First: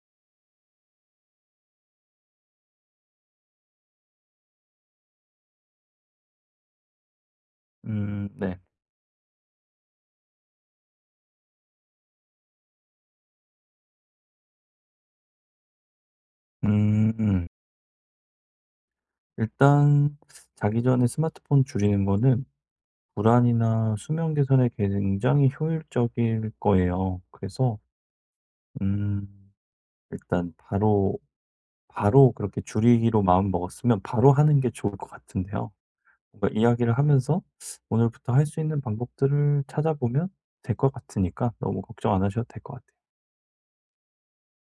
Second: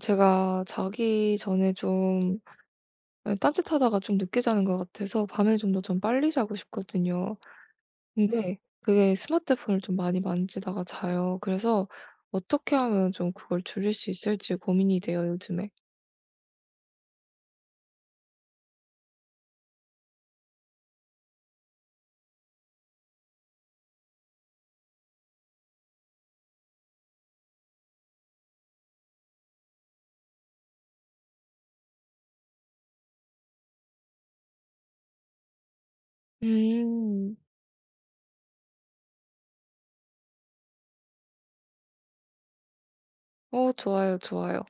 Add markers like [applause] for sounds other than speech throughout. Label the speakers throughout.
Speaker 1: 제가 자기 전에 좀 아니 딴짓하다가 좀 늦게 자는 것 같아서 밤에 좀 더 전 빨리 자고 싶거든요.
Speaker 2: 음 네.
Speaker 1: 근데 그게 스마트폰을 좀 많이 만지다가 자요. 그래서 어떻게 하면 좀 그걸 줄일 수 있을지 고민이 돼요 요즘에.
Speaker 2: 음. 일단 자기 전에 스마트폰 줄이는 거는 불안이나 수면 개선에 굉장히 효율적일 거예요. 그래서 음 일단 바로 바로 그렇게 줄이기로 마음 먹었으면 바로 하는 게 좋을 것 같은데요. 뭔가 이야기를
Speaker 1: 음.
Speaker 2: 하면서 오늘부터 할 수 있는 방법들을 찾아 보면 될 것 같으니까 너무 걱정 안 하셔도 될 것 같아요.
Speaker 1: 어 좋아요, 좋아요.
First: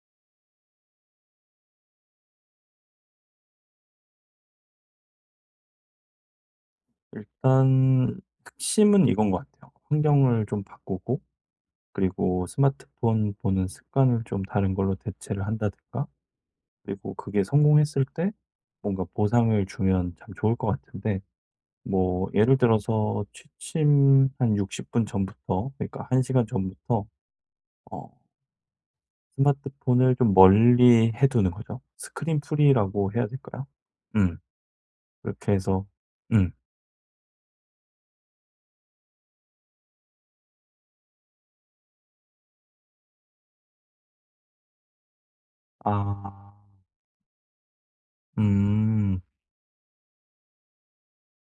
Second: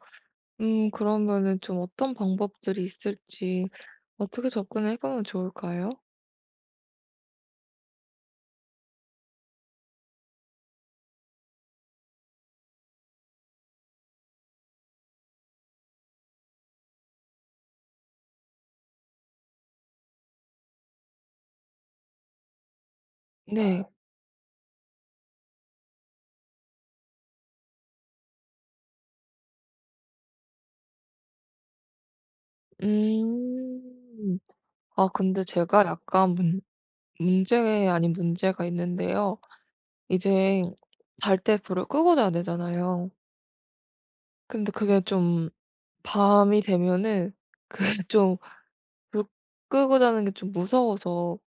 Speaker 1: 음 그러면은 좀 어떤 방법들이 있을지 어떻게 접근을 해 보면 좋을까요?
Speaker 2: 일단 핵심은 이건 것 같아요. 환경을 좀 바꾸고 그리고 스마트폰 보는 습관을 좀 다른 걸로 대체를 한다든가. 그리고 그게 성공했을 때 뭔가 보상을 주면 참 좋을 것 같은데 뭐 예를 들어서
Speaker 1: 네.
Speaker 2: 취침 한 60 분 전부터 그러니까 1 시간 전부터 어 스마트폰을 좀 멀리 해 두는 거죠. 스크린 프리 라고 해야 될까요. 음.
Speaker 1: 음. 아 근데
Speaker 2: 그렇게
Speaker 1: 제가
Speaker 2: 해서
Speaker 1: 약간
Speaker 2: 음.
Speaker 1: 문 문제 아닌 문제가 있는데요. 이젠 잘 때 불을 끄고 자야 되잖아요. 근데 그게 좀
Speaker 2: 아.
Speaker 1: 밤이 되면은 그 쫌
Speaker 2: 음.
Speaker 1: 불 끄고 자는 게 좀 무서워서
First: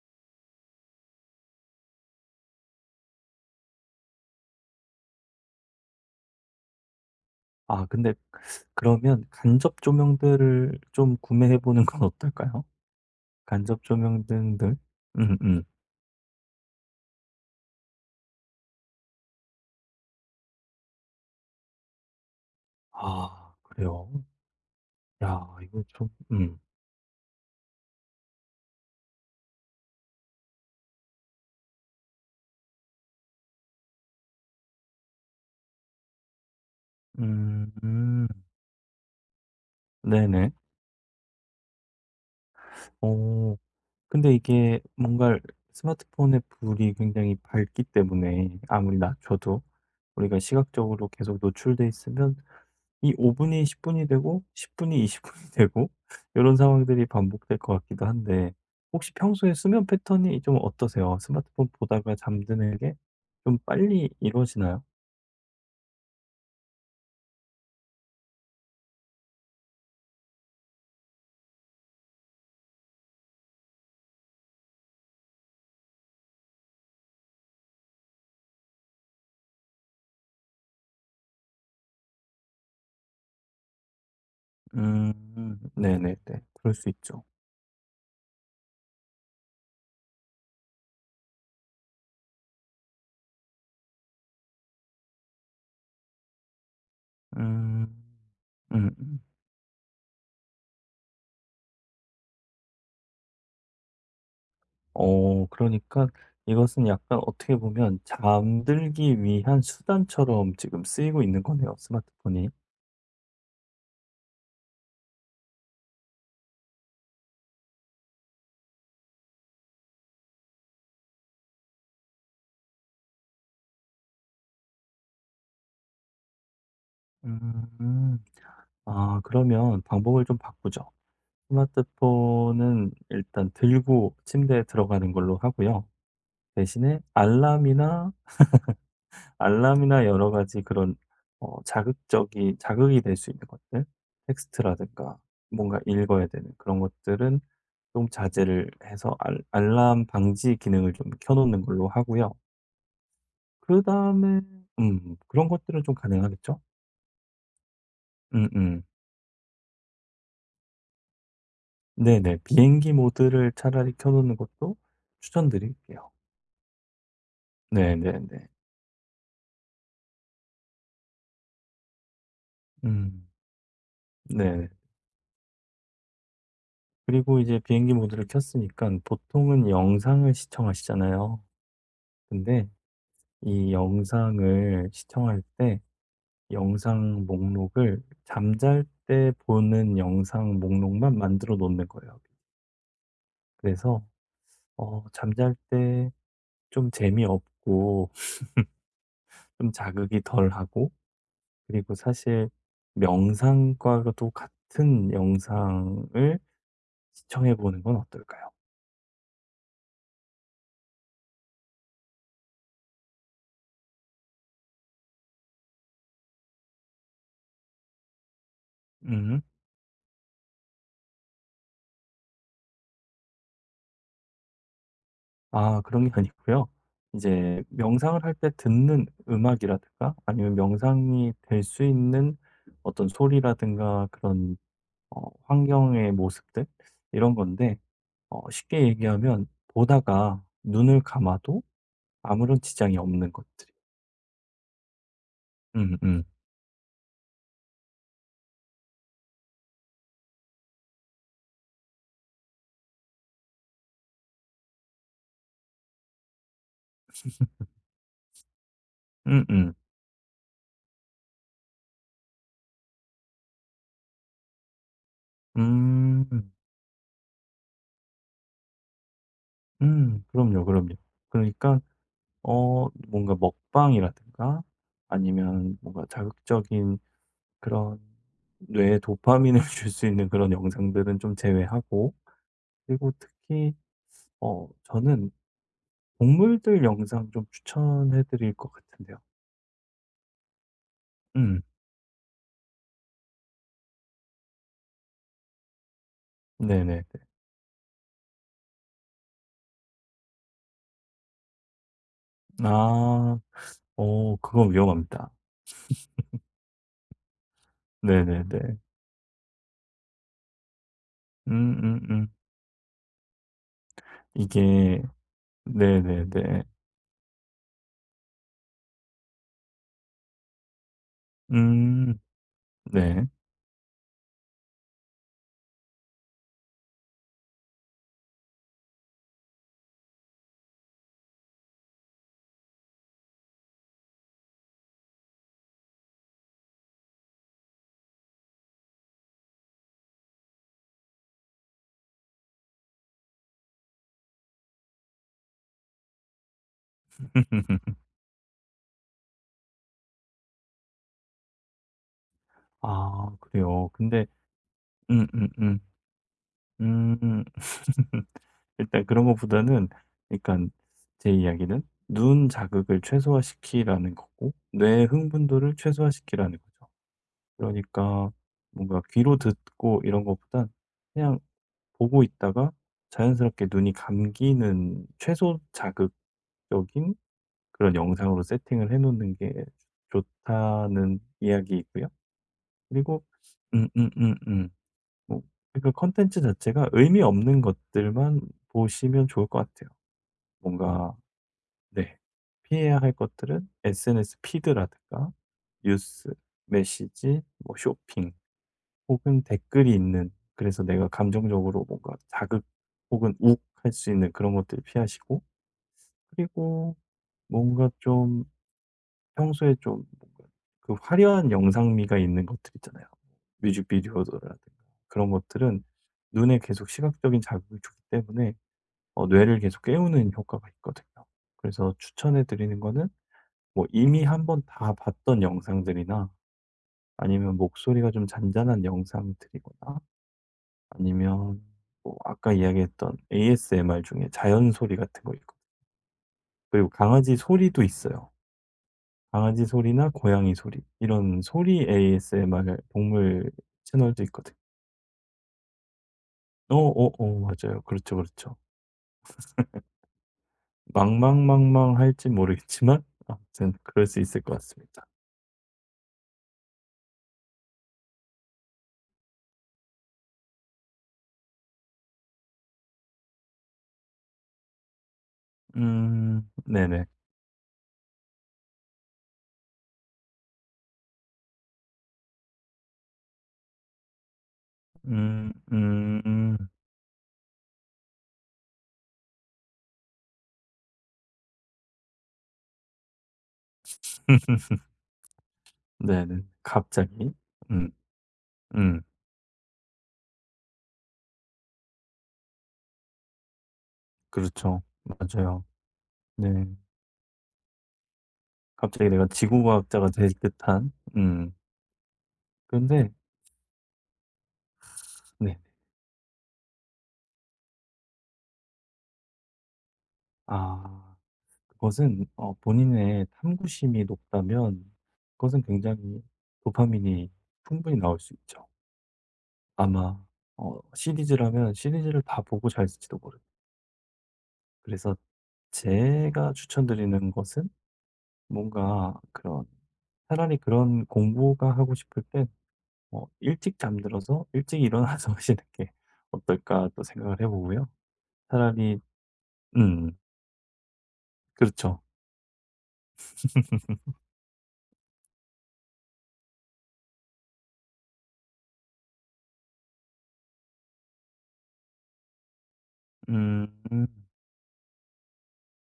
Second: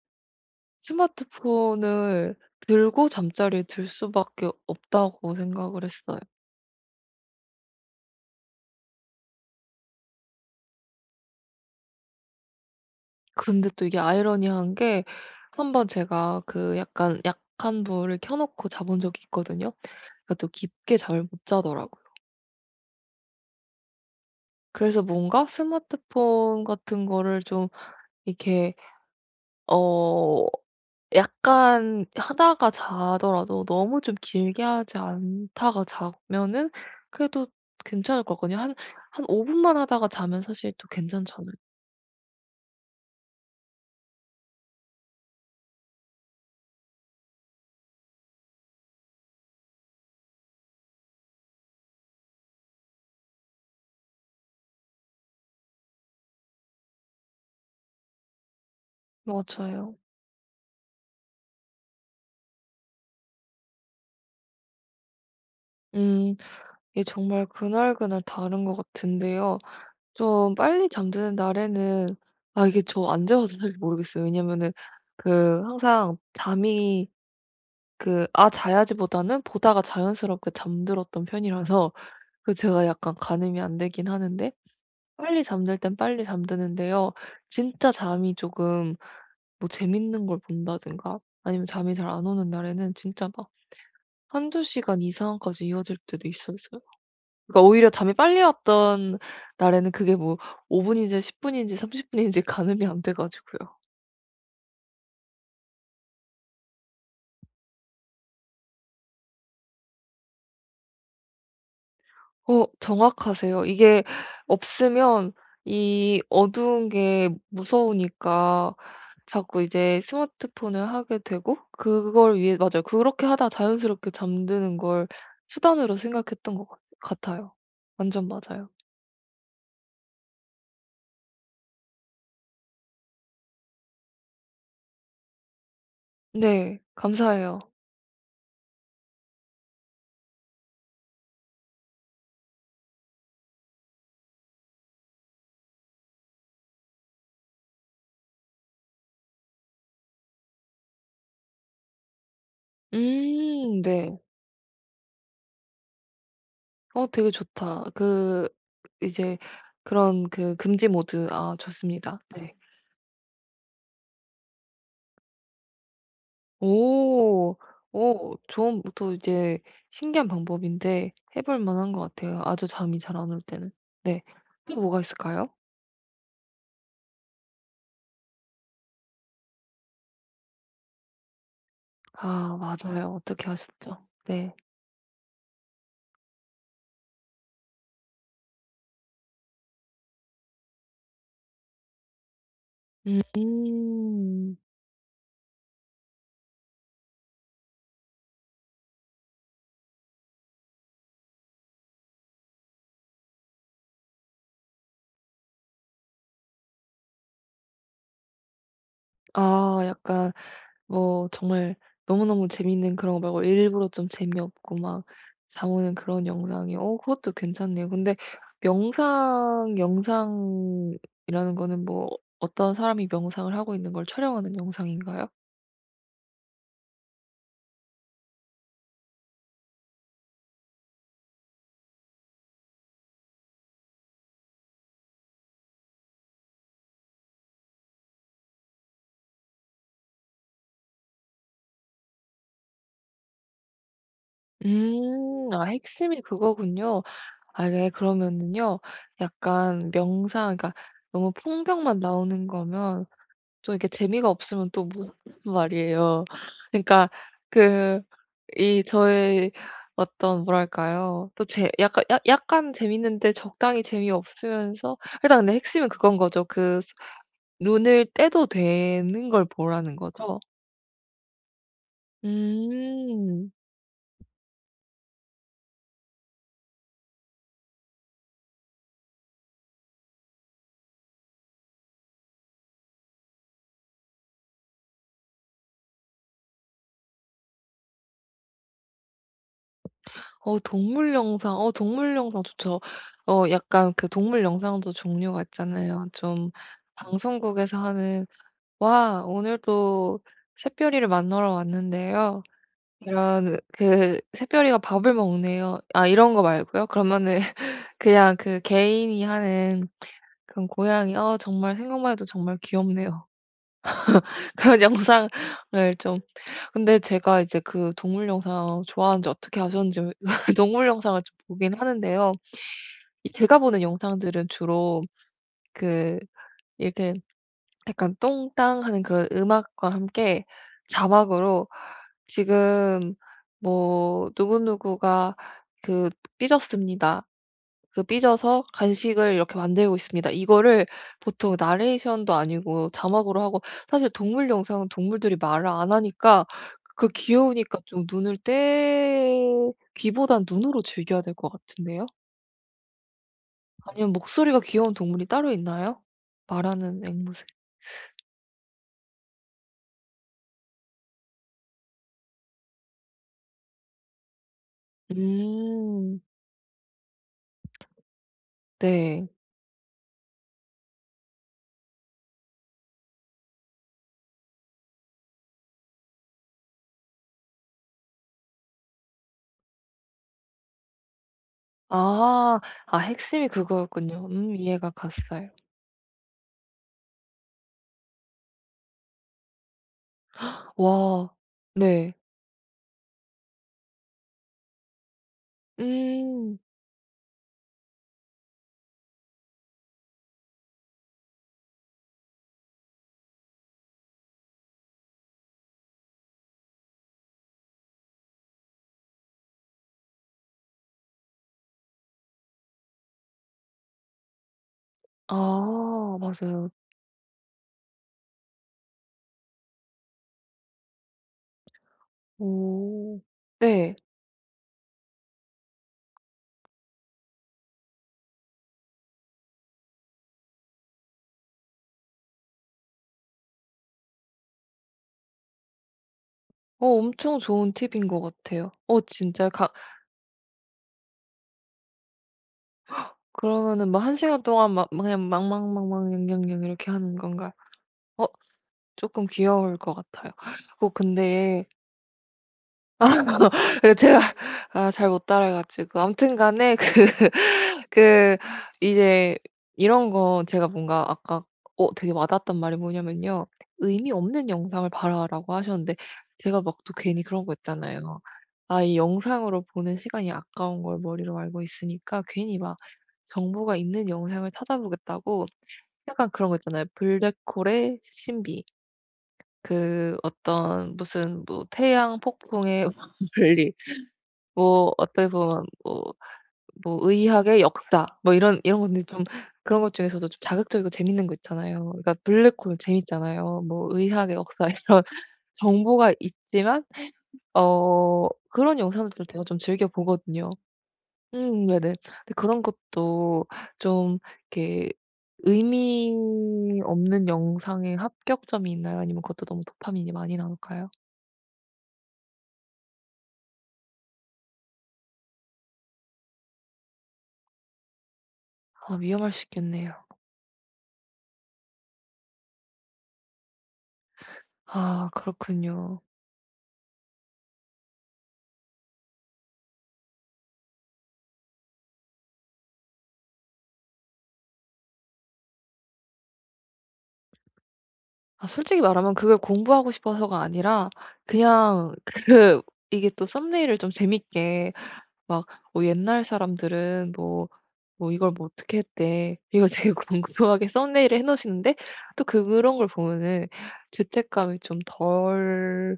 Speaker 1: 스마트폰을 들고 잠자리에 들 수밖에 없다고 생각을 했어요.
Speaker 2: 아 근데 그러면 간접 조명들을 좀 구매해 보는 건 어떨까요?
Speaker 1: 근데
Speaker 2: 간접
Speaker 1: 또 이게 아이러니한
Speaker 2: 조명등들
Speaker 1: 게
Speaker 2: 음 음.
Speaker 1: 한번 제가 그 약간 약한 불을 켜 놓고 자 본 적이 있거든요. 그러니까 또 깊게 잠을 못 자더라고요.
Speaker 2: 아 그래요?
Speaker 1: 그래서 뭔가
Speaker 2: 야 이거 참 음.
Speaker 1: 스마트폰 같은 거를 좀 이렇게 어 약간 하다가 자더라도 너무 좀 길게 하지 않다가 자면은 그래도 괜찮을
Speaker 2: 음.
Speaker 1: 것 같거든요. 한 한 5 분만 하다가 자면
Speaker 2: 네네.
Speaker 1: 사실 또 괜찮지 않을
Speaker 2: 어. 근데 이게 뭔가를 스마트폰의 불이 굉장히 밝기 때문에 아무리 낮춰도 우리가 시각적으로 계속 노출돼 있으면 이 5 분이 10 분이 되고 10 분이 20 분이 되고 요런 상황들이 반복될 것 같기도 한데 혹시 평소에 수면
Speaker 1: 맞아요.
Speaker 2: 패턴이 좀 어떠세요? 스마트폰 보다가 잠드는 게 좀 빨리 이루어지나요?
Speaker 1: 음. 이게 정말 그날그날 다른 것 같은데요. 좀 빨리 잠드는 날에는 아 이게 저 안 재봐서 사실 모르겠어요, 왜냐면은 그 항상 잠이 그 '아 자야지.'보다는 보다가 자연스럽게 잠들었던 편이라서 그 제가 약간 가늠이 안 되기는 하는데 빨리
Speaker 2: 음
Speaker 1: 잠들 때는
Speaker 2: 네네네.
Speaker 1: 빨리
Speaker 2: 그럴 수
Speaker 1: 잠드는데요.
Speaker 2: 있죠.
Speaker 1: 진짜 잠이 쪼금 뭐 재밌는 걸 본다든가 아니면 잠이 잘 안 오는 날에는 진짜 막 1-2 시간 이상까지 이어질 때도 있었어요. 그러니까
Speaker 2: 음.
Speaker 1: 오히려 잠이 빨리 왔던
Speaker 2: 음음.
Speaker 1: 날에는 그게 뭐 5 분인지 10 분인지 30 분인지 가늠이 안 돼 가지고요.
Speaker 2: 어 그러니까 이것은 약간 어떻게 보면 잠들기 위한 수단처럼 지금 쓰이고 있는 거네요, 스마트폰이.
Speaker 1: 어 정확하세요. 이게 없으면 이 어두운 게 무서우니까 자꾸 이제 스마트폰을 하게 되고 그걸 위해 맞아요. 그렇게 하다 자연스럽게 잠드는 걸 수단으로 생각했던 것 같 같아요.
Speaker 2: 음.
Speaker 1: 완전 맞아요.
Speaker 2: 아 그러면 방법을 좀 바꾸죠. 스마트폰은 일단 들고 침대에 들어가는 걸로 하고요.
Speaker 1: 네.
Speaker 2: 대신에
Speaker 1: 감사해요.
Speaker 2: 알람이나 [laughs] 알람이나 여러 가지 그런 어 자극적인 자극이 될 수 있는 것들 텍스트라든가 뭔가 읽어야 되는 그런 것들은 좀 자제를 해서 알 알람 방지 기능을 좀 켜 놓는 걸로 하고요.
Speaker 1: 음 네.
Speaker 2: 그다음에 음 그런 것들은 좀 가능하겠죠?
Speaker 1: 어 되게 좋다. 그
Speaker 2: 음음.
Speaker 1: 이제 그런 그 금지모드 아 좋습니다.
Speaker 2: 네네.
Speaker 1: 네.
Speaker 2: 비행기 모드를 차라리 켜 놓는 것도 추천드릴게요.
Speaker 1: 오. 오
Speaker 2: 네네네.
Speaker 1: 좀 보통 이제 신기한 방법인데 해 볼 만 한 것 같아요, 아주 잠이 잘
Speaker 2: 음.
Speaker 1: 안 올 때는. 네.
Speaker 2: 네네.
Speaker 1: 또 뭐가 있을까요?
Speaker 2: 그리고 이제 비행기 모드를 켰으니깐 보통은 영상을 시청하시잖아요.
Speaker 1: 아
Speaker 2: 근데
Speaker 1: 맞아요. 어떻게
Speaker 2: 이
Speaker 1: 하셨죠? 네.
Speaker 2: 영상을 시청할 때 영상 목록을 잠잘 때 보는 영상 목록만 만들어 놓는 거예요. 그래서
Speaker 1: 음.
Speaker 2: 어 잠잘 때 좀 재미없고 [laughs] 좀 자극이 덜하고 그리고 사실 명상과도 같은 영상을 시청해 보는 건 어떨까요?
Speaker 1: 아 약간 뭐 정말 너무너무 재밌는 그런 거 말고 일부러 좀 재미없고 막 잠 오는 그런 영상이 어 그것도 괜찮네요. 근데
Speaker 2: 음.
Speaker 1: 명상 영상이라는 거는 뭐 어떤 사람이 명상을 하고 있는 걸 촬영하는 영상인가요?
Speaker 2: 아 그런 게 아니고요. 이제 명상을 할 때 듣는 음악이라든가 아니면 명상이 될 수 있는 어떤 소리라든가 그런 어 환경의 모습들 이런 건데 어 쉽게 얘기하면 보다가 눈을 감아도 아무런 지장이 없는 것들.
Speaker 1: 음 아 핵심이
Speaker 2: 음음.
Speaker 1: 그거군요. 아 네 그러면은요, 약간 명상 그러니까 너무 풍경만 나오는 거면 또 이렇게 재미가 없으면 또 [unintelligible] 말이에요. 그러니까 그 이
Speaker 2: [laughs]
Speaker 1: 저의
Speaker 2: 음음.
Speaker 1: 어떤 뭐랄까요. 또 제 약간 약 약간 재미있는데 적당히 재미없으면서 일단 근데 핵심은 그건 거죠.
Speaker 2: 음.
Speaker 1: 그 스 눈을 떼도 되는 걸 보라는
Speaker 2: 음.
Speaker 1: 거죠?
Speaker 2: 그럼요, 그럼요. 그러니까 어 뭔가
Speaker 1: 음.
Speaker 2: 먹방이라든가 아니면 뭔가 자극적인 그런 뇌에 도파민을 줄 수 있는 그런 영상들은 좀 제외하고 그리고 특히 어 저는 동물들 영상 좀 추천해 드릴 것 같은데요.
Speaker 1: 어 동물 영상,
Speaker 2: 음.
Speaker 1: 어 동물 영상 좋죠. 어 약간 그 동물 영상도 종류가 있잖아요. 좀
Speaker 2: 네네.
Speaker 1: 방송국에서 하는 "와 오늘도 샛별이를 만나러 왔는데요.
Speaker 2: 아.
Speaker 1: 이런 그
Speaker 2: 어 그건
Speaker 1: 샛별이가 밥을
Speaker 2: 위험합니다.
Speaker 1: 먹네요." 아 이런 거 말고요. 그러면은 [laughs]
Speaker 2: [laughs]
Speaker 1: 그냥 그
Speaker 2: 네네네.
Speaker 1: 개인이 하는 그런 고양이 어 정말 생각만 해도
Speaker 2: 음음음.
Speaker 1: 정말 귀엽네요. [laughs] 그런
Speaker 2: 이게
Speaker 1: 영상을 좀
Speaker 2: 네네네.
Speaker 1: 근데 제가 이제 그 동물 영상 좋아하는지 어떻게 아셨는지 [laughs] 동물 영상을 좀 보기는
Speaker 2: 음.
Speaker 1: 하는데요.
Speaker 2: 네.
Speaker 1: 이 제가 보는 영상들은 주로 그 이렇게 약간 똥땅하는 그런 음악과 함께 자막으로 '지금 뭐 누구누구가 그 삐졌습니다. 그 삐져서 간식을 이렇게 만들고 있습니다.' 이거를 보통 나레이션도 아니고 자막으로 하고 사실 동물 영상은 동물들이 말을 안 하니까 그 귀여우니까
Speaker 2: [laughs]
Speaker 1: 좀 눈을 떼 귀보다는 눈으로 즐겨야 될 것 같은데요.
Speaker 2: 아 그래요?
Speaker 1: 아니면
Speaker 2: 근데
Speaker 1: 목소리가 귀여운 동물이 따로
Speaker 2: 음음음.
Speaker 1: 있나요? 말하는
Speaker 2: 음.
Speaker 1: 앵무새
Speaker 2: [laughs] 일단 그런 것보다는 그러니깐 제 이야기는 눈 자극을 최소화시키라는 거고 뇌의 흥분도를
Speaker 1: 음.
Speaker 2: 최소화시키라는 거죠. 그러니까 뭔가
Speaker 1: 네.
Speaker 2: 귀로 듣고 이런 것보다 그냥 보고 있다가 자연스럽게 눈이 감기는 최소 자극적인 그런 영상으로 세팅을 해 놓는 게 좋다는 이야기이고요.
Speaker 1: 아. 아
Speaker 2: 그리고
Speaker 1: 핵심이 그거였군요. 음
Speaker 2: 음음음음.
Speaker 1: 이해가
Speaker 2: 뭐
Speaker 1: 갔어요.
Speaker 2: 그러니까 컨텐츠 자체가 의미 없는 것들만 보시면 좋을 것 같아요.
Speaker 1: [gasps]
Speaker 2: 뭔가
Speaker 1: 와
Speaker 2: 네.
Speaker 1: 네.
Speaker 2: 피해야 할 것들은 SNS 피드라든가 뉴스,
Speaker 1: 음.
Speaker 2: 메시지, 뭐 쇼핑 혹은 댓글이 있는 그래서 내가 감정적으로 뭔가 자극 혹은 욱할 수 있는 그런 것들을 피하시고 그리고 뭔가 좀 평소에 좀 그 화려한 영상미가 있는 것들 있잖아요. 뮤직비디오라든가 그런 것들은
Speaker 1: 아
Speaker 2: 눈에
Speaker 1: 맞아요.
Speaker 2: 계속 시각적인 자극을 주기 때문에 어 뇌를 계속 깨우는 효과가 있거든요. 그래서 추천해 드리는 거는
Speaker 1: 오.
Speaker 2: 뭐
Speaker 1: 네.
Speaker 2: 이미 1 번 다 봤던 영상들이나 아니면 목소리가 좀 잔잔한 영상들이거나 아니면 뭐 아까 이야기했던 ASMR 중에 자연 소리 같은 거 있고
Speaker 1: 어
Speaker 2: 그리고 강아지
Speaker 1: 엄청 좋은
Speaker 2: 소리도
Speaker 1: 팁인 거
Speaker 2: 있어요.
Speaker 1: 같아요. 어 진짜
Speaker 2: 강아지
Speaker 1: 가
Speaker 2: 소리나 고양이 소리 이런 소리 ASMR
Speaker 1: [gasps]
Speaker 2: 동물
Speaker 1: 그러면은 뭐 1
Speaker 2: 채널도
Speaker 1: 시간
Speaker 2: 있거든
Speaker 1: 동안 막 그냥 "망망망망 영영영." 이렇게 하는
Speaker 2: 어어어
Speaker 1: 건가?
Speaker 2: 맞아요. 그렇죠,
Speaker 1: 어?
Speaker 2: 그렇죠.
Speaker 1: 쪼끔 귀여울 것 같아요. 어
Speaker 2: [laughs]
Speaker 1: 근데
Speaker 2: "망망망망."할지 모르겠지만 아무튼
Speaker 1: [laughs] 그
Speaker 2: 그럴
Speaker 1: 제가
Speaker 2: 수 있을 것
Speaker 1: 아
Speaker 2: 같습니다.
Speaker 1: 잘못 따라해 가지고 아무튼간에 그 그 이제 이런 거 제가 뭔가 아까 어 되게 와 닿았던 말이 뭐냐면요 "의미 없는 영상을 봐라."라고 하셨는데
Speaker 2: 음
Speaker 1: 제가 막 또
Speaker 2: 네네.
Speaker 1: 괜히 그런 거 있잖아요. 아 이 영상으로 보는 시간이 아까운 걸 머리로 알고 있으니까 괜히 막 정보가 있는 영상을 찾아보겠다고
Speaker 2: 음 음
Speaker 1: 약간 그런 거
Speaker 2: 음.
Speaker 1: 있잖아요. 블랙홀의 신비. 그 어떤 무슨 뭐 태양 폭풍의 [laughs] 분리
Speaker 2: [laughs]
Speaker 1: 뭐 어떻게 보면 뭐
Speaker 2: 네네.
Speaker 1: 뭐
Speaker 2: 갑자기.
Speaker 1: 의학의
Speaker 2: 음.
Speaker 1: 역사 뭐 이런 이런
Speaker 2: 음.
Speaker 1: 것들이 좀 그런 것 중에서도 좀 자극적이고 재밌는 거 있잖아요. 그러니까 블랙홀 재밌잖아요. 뭐 의학의 역사
Speaker 2: 그렇죠.
Speaker 1: 이런
Speaker 2: 맞아요.
Speaker 1: 정보가
Speaker 2: 네.
Speaker 1: 있지만 어 그런
Speaker 2: 갑자기
Speaker 1: 영상을 좀
Speaker 2: 내가
Speaker 1: 제가 좀
Speaker 2: 지구
Speaker 1: 즐겨
Speaker 2: 과학자가 될
Speaker 1: 보거든요.
Speaker 2: 듯한. 음.
Speaker 1: 음 네네. 근데 그런
Speaker 2: 그런데
Speaker 1: 것도 좀 이렇게
Speaker 2: 네.
Speaker 1: 의미 없는 영상의 합격점이 있나요 아니면 그것도 너무 도파민이 많이 나올까요?
Speaker 2: 아. 그것은 어 본인의 탐구심이 높다면 그것은 굉장히 도파민이 충분히 나올 수 있죠.
Speaker 1: 아 위험할 수 있겠네요.
Speaker 2: 아마 어 시리즈라면 시리즈를 다 보고 자실지도 모릅니다.
Speaker 1: 아
Speaker 2: 그래서
Speaker 1: 그렇군요.
Speaker 2: 제가 추천드리는 것은 뭔가 그런 차라리 그런 공부가 하고 싶을 때 뭐 일찍 잠들어서 일찍 일어나서 하시는 게 어떨까 또 생각을 해 보고요.
Speaker 1: 아 솔직히
Speaker 2: 차라리
Speaker 1: 말하면 그걸 공부하고
Speaker 2: 음.
Speaker 1: 싶어서가 아니라 그냥
Speaker 2: 그렇죠.
Speaker 1: 그 이게 또 썸네일을 좀
Speaker 2: [laughs]
Speaker 1: 재밌게 막 "어 옛날 사람들은 뭐, 뭐 이걸 뭐 어떻게 했대." 이걸 되게 궁금하게 썸네일을 해 놓으시는데 또 그런 걸 보면은
Speaker 2: 음.
Speaker 1: 죄책감이 좀 덜한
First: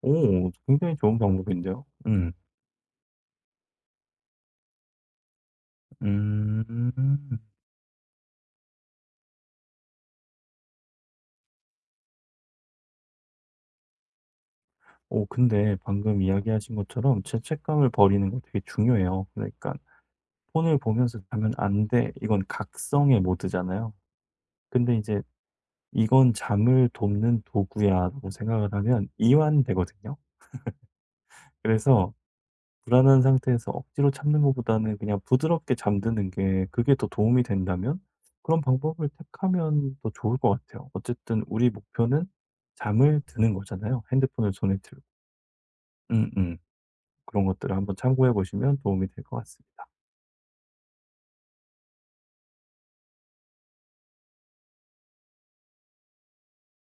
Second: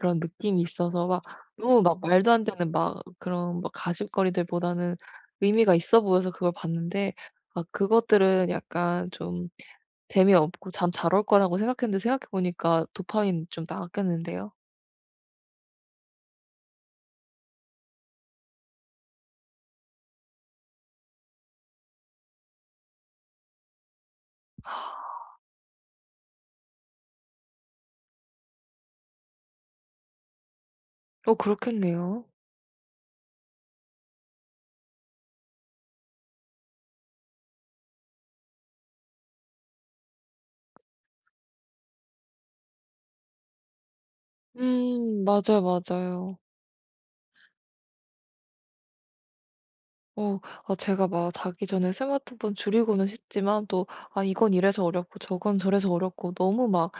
Speaker 1: 그런
Speaker 2: 오
Speaker 1: 느낌이
Speaker 2: 굉장히
Speaker 1: 있어서
Speaker 2: 좋은
Speaker 1: 막 너무
Speaker 2: 방법인데요.
Speaker 1: 막 말도
Speaker 2: 음.
Speaker 1: 안되는 막 그런 막 가십거리들보다는 의미가 있어 보여서 그걸
Speaker 2: 음.
Speaker 1: 봤는데 아 그것들은 약간 좀 재미없고 잠 잘 올 거라고 생각했는데 생각해 보니까 도파민 좀 나왔겠는데요.
Speaker 2: 어 근데 방금 이야기하신 것처럼 죄책감을 버리는 거 되게 중요해요. 그러니까 '폰을 보면서 자면 안 돼.' 이건 각성의 모드잖아요. 근데 인제
Speaker 1: [sighs]
Speaker 2: '이건 잠을 돕는 도구야.'라고 생각을 하면 이완되거든요.
Speaker 1: 어
Speaker 2: [laughs] 그래서
Speaker 1: 그렇겠네요.
Speaker 2: 불안한 상태에서 억지로 참는 것보다는 그냥 부드럽게 잠드는 게 그게 더 도움이 된다면 그런 방법을 택하면 더 좋을 것 같아요. 어쨌든 우리 목표는 잠을 드는 거잖아요 핸드폰을 손에 들고.
Speaker 1: 음 맞아요 맞아요.
Speaker 2: 음음. 그런 것들을 한번 참고해 보시면 도움이 될 것 같습니다.
Speaker 1: 어 아 제가 막 자기 전에 스마트폰 줄이고는 싶지만 또 '아 이건 이래서 어렵고 저건 저래서 어렵고 너무 막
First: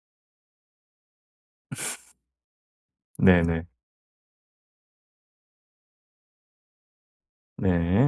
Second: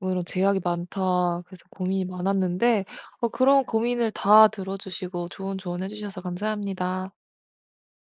Speaker 1: 어 이런 제약이 많다.' 그래서
Speaker 2: [laughs]
Speaker 1: 고민이 많았는데 어 그런
Speaker 2: 네네.
Speaker 1: 고민을 다 들어 주시고 좋은 조언해 주셔서 감사합니다.
Speaker 2: 네.